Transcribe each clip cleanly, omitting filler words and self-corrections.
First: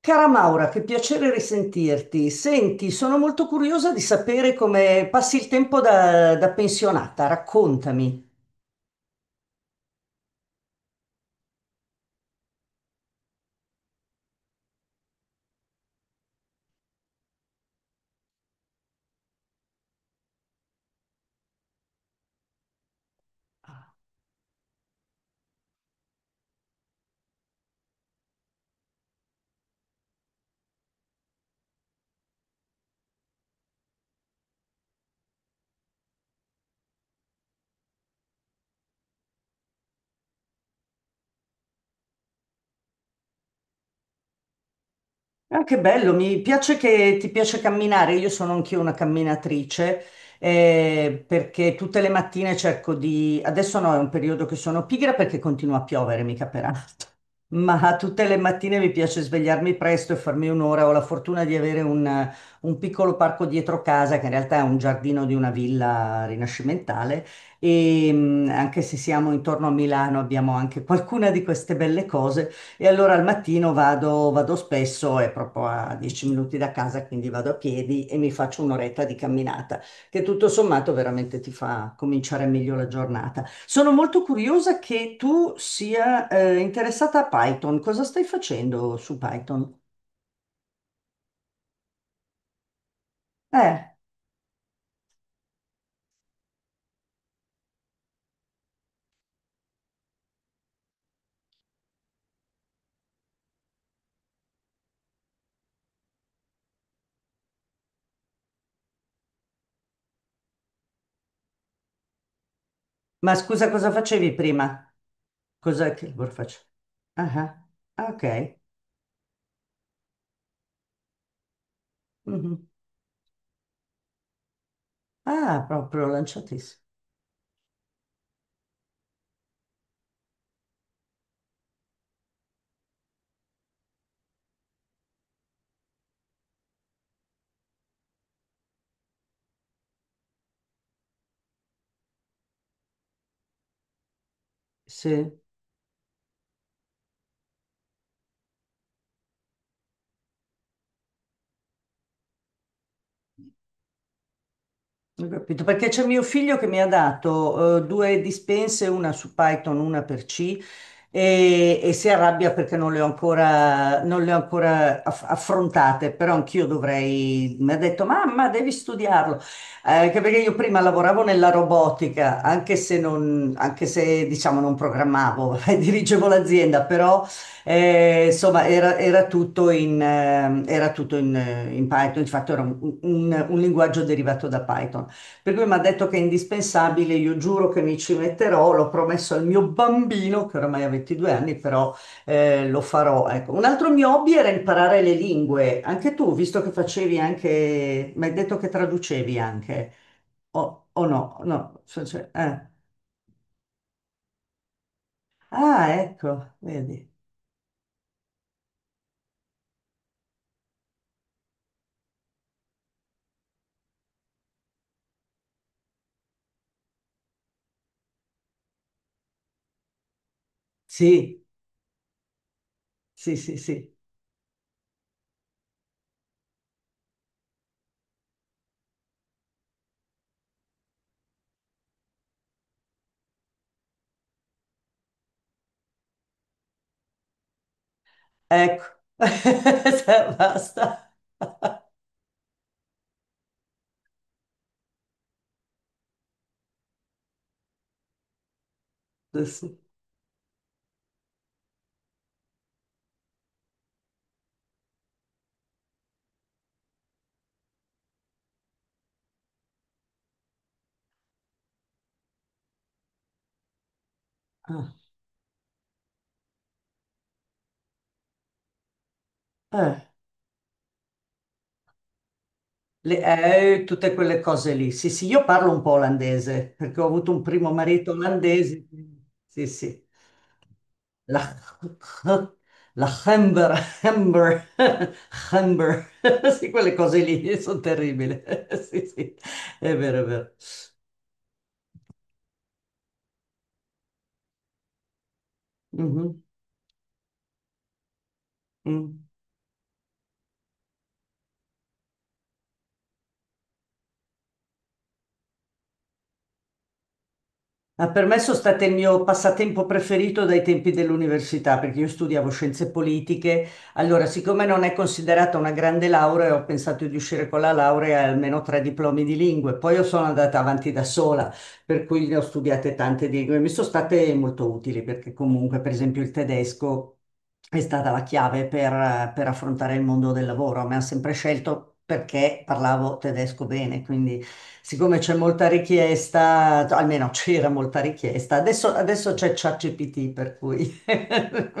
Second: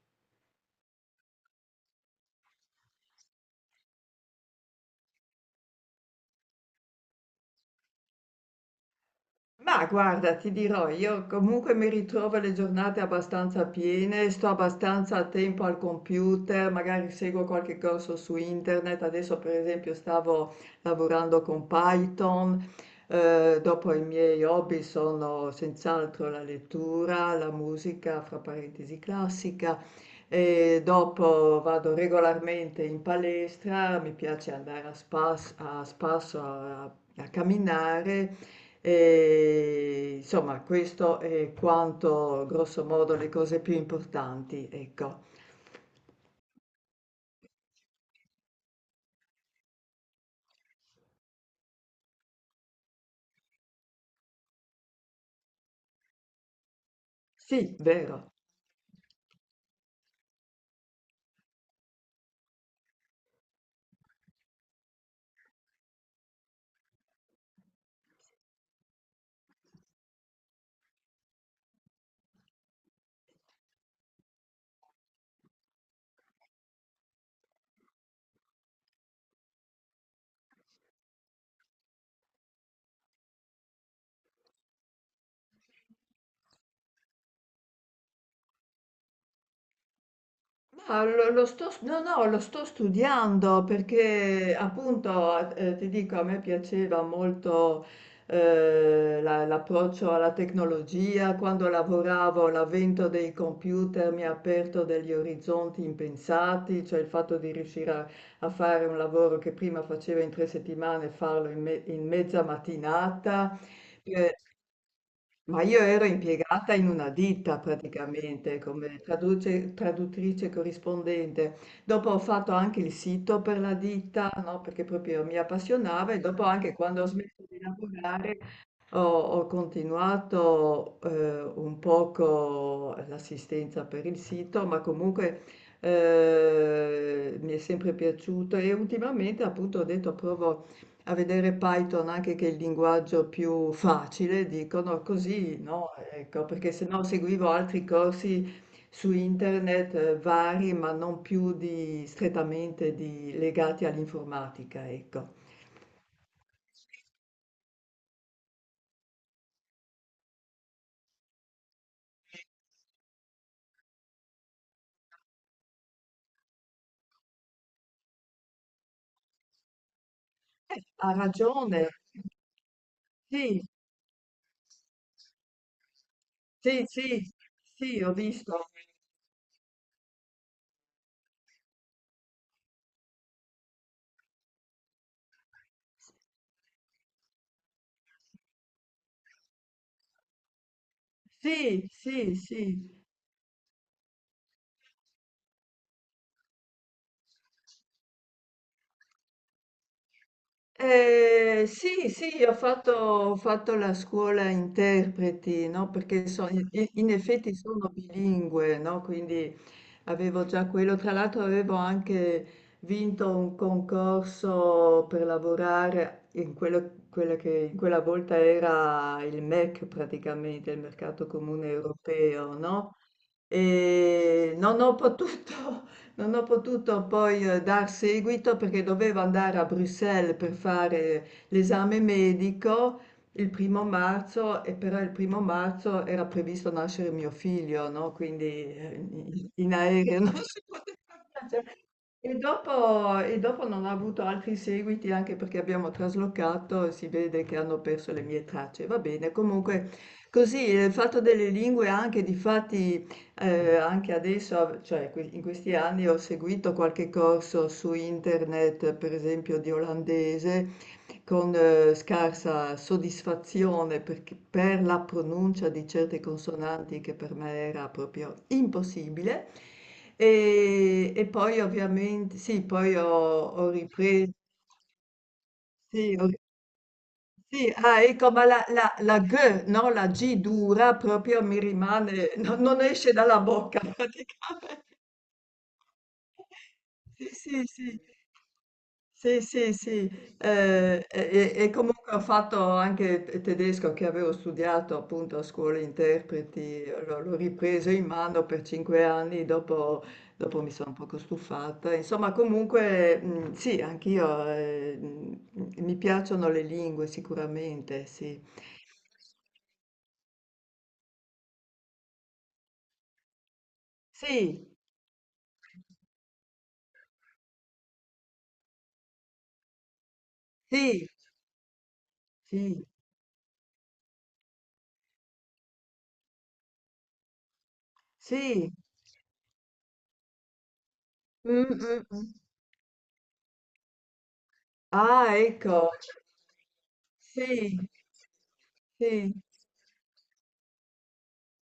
Cara Maura, che piacere risentirti. Senti, sono molto curiosa di sapere come passi il tempo da pensionata. Raccontami. Ma guarda, ti dirò, io comunque mi ritrovo le giornate abbastanza piene, sto abbastanza a tempo al computer, magari seguo qualche corso su internet, adesso per esempio stavo lavorando con Python. Dopo i miei hobby sono senz'altro la lettura, la musica, fra parentesi classica, e dopo vado regolarmente in palestra, mi piace andare a spasso a camminare. E, insomma, questo è quanto, grosso modo, le cose più importanti, ecco. Ah, che bello, mi piace che ti piace camminare. Io sono anch'io una camminatrice, perché tutte le mattine cerco di. Adesso no, è un periodo che sono pigra perché continua a piovere, mica per. Sì, Ma tutte vero. le mattine mi piace svegliarmi presto e farmi un'ora. Ho la fortuna di avere un piccolo parco dietro casa, che in realtà è un giardino di una villa rinascimentale. E anche se siamo intorno a Milano, abbiamo anche qualcuna di queste belle cose. E allora al mattino vado spesso, è proprio a 10 minuti da casa, quindi vado a piedi e mi faccio un'oretta di camminata che tutto sommato veramente ti fa cominciare meglio la giornata. Sono molto curiosa che tu sia interessata a Python. Cosa stai facendo su Python? Ma lo, lo sto, s- no, no, lo sto studiando Eh, perché appunto, ti dico, a me piaceva molto, l'approccio alla tecnologia. Quando lavoravo, l'avvento dei computer mi ha aperto degli orizzonti impensati, cioè il fatto di riuscire a fare un lavoro che prima facevo in tre settimane, farlo in mezza ma mattinata. scusa, cosa facevi Eh, prima? ma io Cosa ero che lavoro faccio? impiegata in una Ah, ditta ah, ah, ok. praticamente come traduttrice corrispondente. Dopo ho fatto Mhm. anche il sito per la ditta, no? Perché proprio mi Ah, proprio appassionava, e dopo anche lanciatissimo. quando ho smesso di lavorare ho continuato un poco l'assistenza per il sito, ma comunque mi è sempre piaciuto, e ultimamente appunto ho detto provo a vedere Python, anche che è il linguaggio più facile, dicono Sì. così, no? Ecco, perché se no seguivo altri corsi su internet vari, ma non più di, strettamente legati all'informatica, Ho ecco. capito, perché c'è mio figlio che mi ha dato due dispense, una su Python, una per C, e si arrabbia perché non le ho ancora affrontate, però anch'io dovrei, mi ha detto, mamma, devi studiarlo. Anche perché io prima Ha lavoravo nella ragione. robotica, anche se, non, Sì. anche se diciamo non programmavo, dirigevo l'azienda, Sì, però sì, sì, ho insomma, visto. era era tutto in Python, infatti era un linguaggio derivato da Python. Per cui mi ha detto che è indispensabile, io giuro che mi ci metterò, l'ho promesso al mio bambino, che oramai ha 22 anni, Sì, però sì, lo sì. farò. Ecco. Un altro mio hobby era imparare le lingue. Anche tu, visto che facevi anche, mi hai detto che traducevi anche, o no? No, Sì, cioèsì, ho fatto la scuola interpreti, no? Ah, Perché ecco, in vedi. in effetti sono bilingue, no? Quindi avevo già quello. Tra l'altro avevo anche vinto un concorso per lavorare in quello, quella che in quella volta era il MEC praticamente, il mercato Sì, comune europeo, no? sì, sì, sì. E non ho potuto, non ho potuto poi, dar seguito perché dovevo andare a Bruxelles per fare l'esame medico il primo marzo, e però il primo marzo era previsto nascere mio figlio, no? Quindi, Ecco. In aereo non si poteva Basta. viaggiare. E dopo non ho avuto altri seguiti anche perché abbiamo traslocato e si vede che hanno perso le mie tracce. Va bene, Adesso. comunque così, il fatto delle lingue, anche di fatti, anche adesso av cioè que in questi anni ho seguito qualche corso su internet, per esempio di olandese, con scarsa soddisfazione perché per Ah. la pronuncia di certe consonanti che per me era proprio impossibile. Eh. E poi ovviamente sì, poi ho Le- ho tutte ripre quelle cose lì. Sì, sì, io parlo un po' sì, ho olandese perché ho avuto un primo sì, ah marito ecco, ma la olandese. la la g, Sì, no, sì. la g dura La, proprio mi rimane, no, non la esce dalla Humber, bocca Humber, praticamente. Humber. Sì, quelle cose Sì, lì sì, sono sì. terribili. Sì, sì, Sì, sì, è sì, vero, è vero. E comunque ho fatto anche tedesco, che avevo studiato appunto a scuola Mhm, interpreti, l'ho ripreso in mano per cinque mm. anni, dopo, dopo mi sono un poco stufata. Insomma, comunque, sì, anch'io, mi piacciono le lingue sicuramente, Ma per me sì. sono state il mio passatempo preferito dai tempi dell'università, perché io studiavo scienze politiche. Allora, siccome Sì, non è considerata una grande laurea, ho pensato di uscire con la laurea e almeno tre diplomi di lingue. Poi io sono andata avanti da sì, sola, per cui ne ho sì, studiate tante lingue. Mi sono state molto utili perché comunque, per esempio, il tedesco è stata la chiave sì. per affrontare il mondo del lavoro. Mi hanno sempre Mm, scelto mm, mm. perché parlavo tedesco bene, quindi siccome c'è Ah, molta ecco. richiesta, almeno c'era Sì. molta richiesta, adesso Sì. c'è ChatGPT, per cui.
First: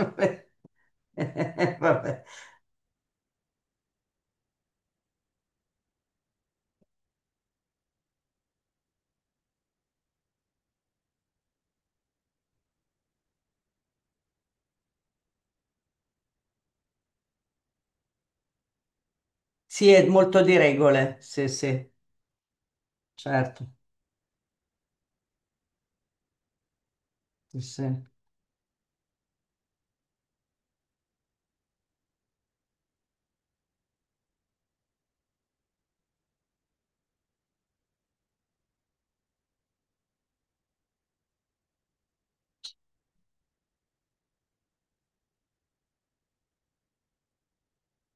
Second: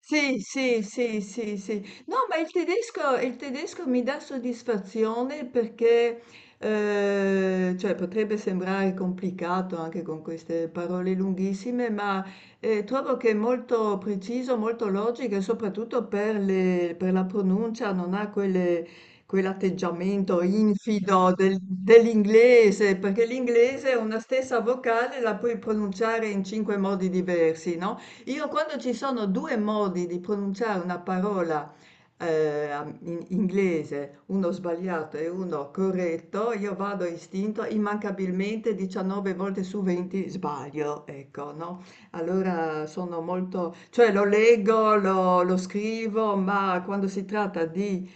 Sì, sì, sì, sì, sì. No, Vabbè. ma il tedesco mi dà soddisfazione perché, cioè, potrebbe sembrare complicato anche con queste parole lunghissime, ma, trovo che è molto preciso, molto logico, e soprattutto per le per la pronuncia non ha quelle Sì, è molto quell'atteggiamento di regole, infido sì, sì, dell'inglese, perché certo. l'inglese è una stessa vocale la puoi pronunciare in 5 modi Sì, diversi, no? sì. Io quando ci sono due modi di pronunciare una parola, in inglese, uno sbagliato e uno corretto, io vado a istinto, immancabilmente 19 volte su 20 sbaglio, ecco, no? Allora sono molto, cioè lo leggo, lo scrivo, ma quando si tratta di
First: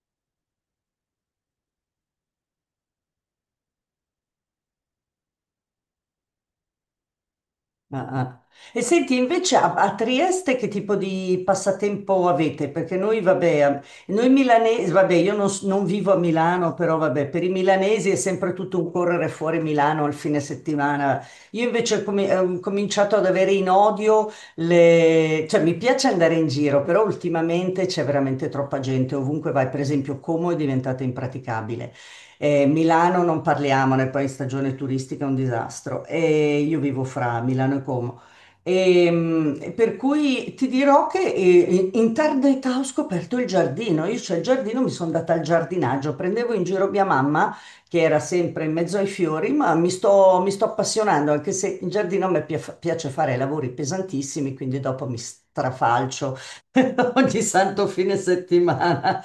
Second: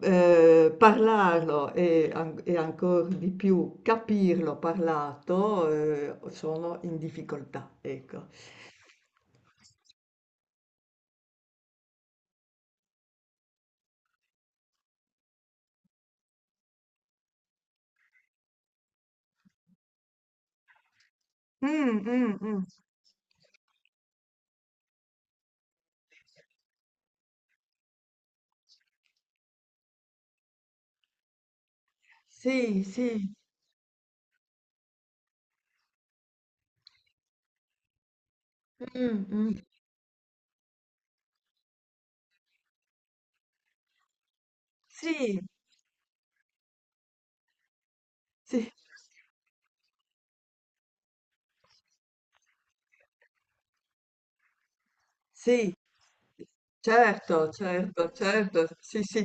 parlarlo e, e ancora di più capirlo parlato, sono in difficoltà, Ah, ecco. ah. E senti, invece a Trieste che tipo di passatempo avete? Perché noi, vabbè, noi milanesi, vabbè, io non vivo a Milano, però vabbè, per i milanesi è sempre tutto un correre fuori Milano il fine settimana. Io invece ho Mh, comi- mh, ho mh. cominciato ad avere in odio le, cioè mi piace andare in giro, però ultimamente c'è veramente troppa gente, ovunque vai, per esempio Como è diventata impraticabile. Eh, Sì, Milano sì. non parliamone, poi in stagione turistica è un disastro. E io vivo fra Milano e Como. Mh, Ehm, mh. E, per cui ti dirò che in tarda età ho scoperto il giardino. Io c'è il giardino, mi sono data Sì, al giardinaggio, prendevo in giro mia mamma che era sempre sì, in mezzo ai fiori, ma mi sto appassionando, anche se in giardino a me piace fare lavori pesantissimi, quindi dopo mi sì. strafalcio ogni Certo, santo certo, fine certo. Sì, settimana. sì.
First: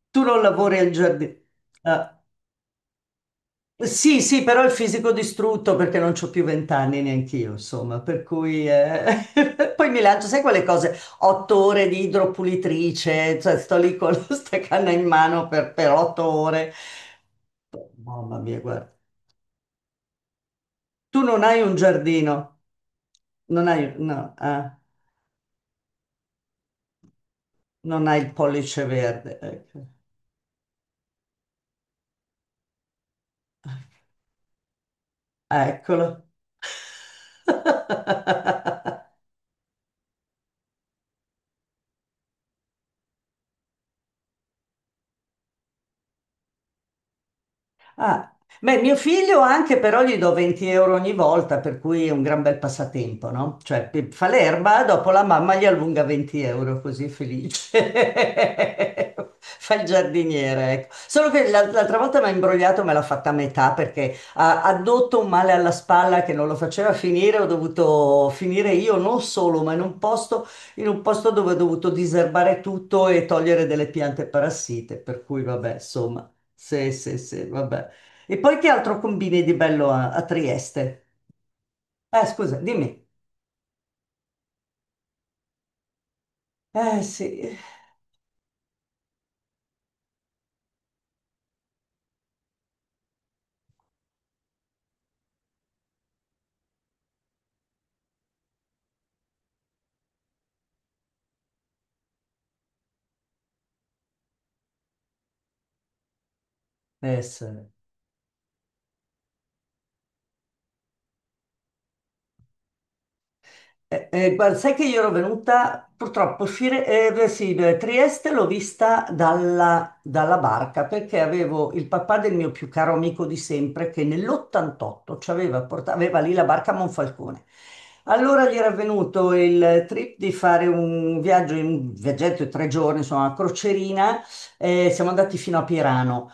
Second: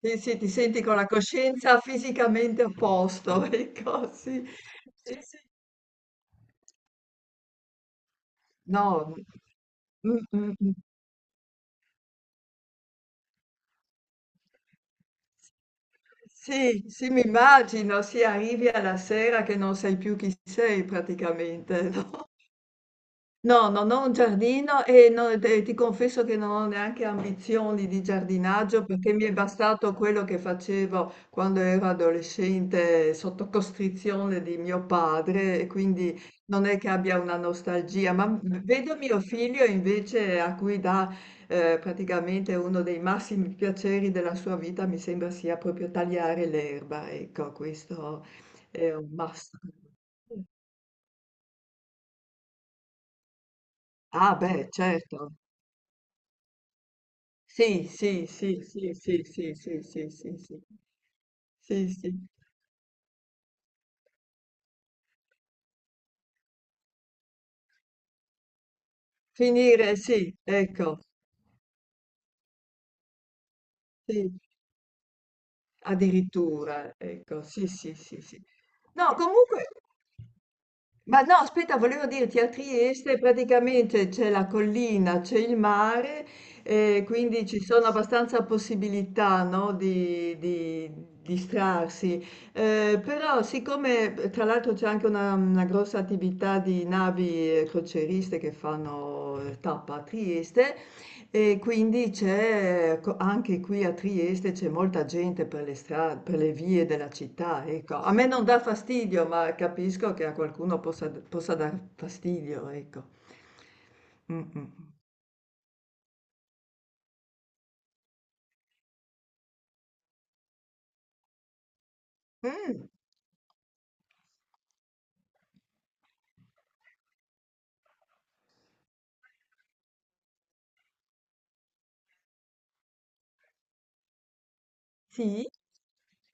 Sì, Tu sì, non ti lavori senti al con la giardino. coscienza fisicamente a posto, ecco, Sì, sì, sì. però il fisico Sì, sì. distrutto perché non c'ho più vent'anni neanch'io, insomma, per cui No. Poi mi Mh, lancio, sai mh, quelle mh. cose, 8 ore di idropulitrice, cioè sto lì con questa canna in mano per 8 ore. Sì, sì, mi immagino, sì, Mamma mia, arrivi guarda. alla sera che non sai più chi sei Tu non hai un praticamente, no? giardino, non No, hai, non ho un no, giardino, e ti confesso che non ho neanche ambizioni non di hai il pollice giardinaggio, perché mi verde, è ecco. bastato quello che facevo quando ero adolescente sotto costrizione di mio padre, e quindi Eccolo. non è che abbia una nostalgia. Ma vedo mio figlio invece, a cui dà, praticamente, uno dei massimi piaceri della sua vita, mi sembra sia proprio tagliare l'erba, ecco, questo Ah. Beh, è mio un figlio must. anche però gli do 20 euro ogni volta, per cui è un gran bel passatempo, no? Cioè, fa Ah, beh, l'erba, dopo la certo. mamma gli allunga 20 euro, così è Sì, sì, sì, sì, felice. sì, sì, Fa sì, il sì, sì, sì. giardiniere, ecco. Solo che l'al- Sì, l'altra sì. volta mi ha imbrogliato, me l'ha fatta a metà perché ha addotto un male alla spalla che non lo faceva finire, ho dovuto finire io non solo, ma in Finire, un sì, posto, in ecco, un posto dove ho dovuto diserbare tutto e togliere delle piante sì, parassite, per cui vabbè, insomma. Sì, addirittura, sì, ecco, sì, sì, vabbè. sì, sì, E sì. poi che altro No, combini di comunque, bello a Trieste? Ma no, aspetta, volevo Eh, dirti, a scusa, dimmi. Trieste praticamente c'è la collina, c'è il mare, quindi Sì. ci sono abbastanza possibilità, no, di distrarsi. Però siccome tra l'altro c'è anche una grossa attività di navi crocieriste che fanno tappa a Trieste, e quindi c'è, anche qui a Trieste c'è molta gente per le strade, per le vie della Sì. città, ecco. A me non dà fastidio, ma capisco che a qualcuno possa dar fastidio, ecco. Eh, eh, Mm, guarda, mm. sai che io ero venuta, purtroppo, beh, sì, beh, Trieste l'ho vista dalla barca perché avevo il papà del mio più Mm, caro amico di sempre che nell'88 ci aveva portato, aveva lì la barca a Monfalcone. Allora gli era venuto il trip di fare un viaggio, un viaggetto di 3 giorni, insomma, una crocerina. Siamo andati sì, fino a Pirano.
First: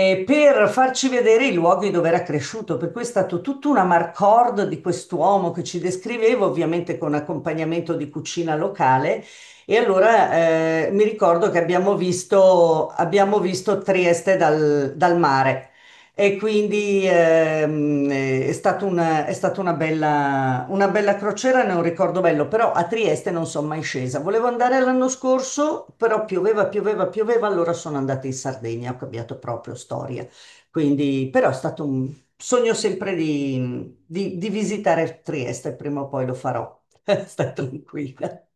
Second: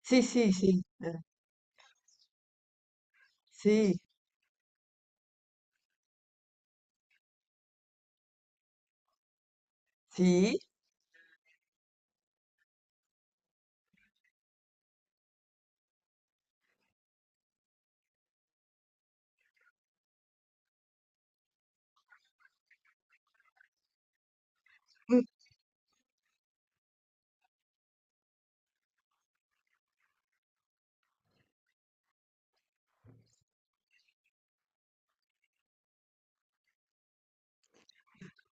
sì, sì, per sì, farci vedere i luoghi dove era cresciuto. Per cui è stato tutta una sì, marcord di quest'uomo che ci descrivevo, ovviamente con accompagnamento di cucina locale. E allora sì. Mi ricordo che abbiamo visto Trieste dal mare. E quindi è stata una bella crociera, ne ho un ricordo bello, però a Trieste non sono mai scesa. Volevo andare l'anno Mm. scorso, però pioveva, pioveva, pioveva, allora sono andata in Sardegna, ho cambiato proprio storia. Quindi, però è stato un sogno sempre di visitare Trieste, prima o poi lo farò. Stai tranquilla.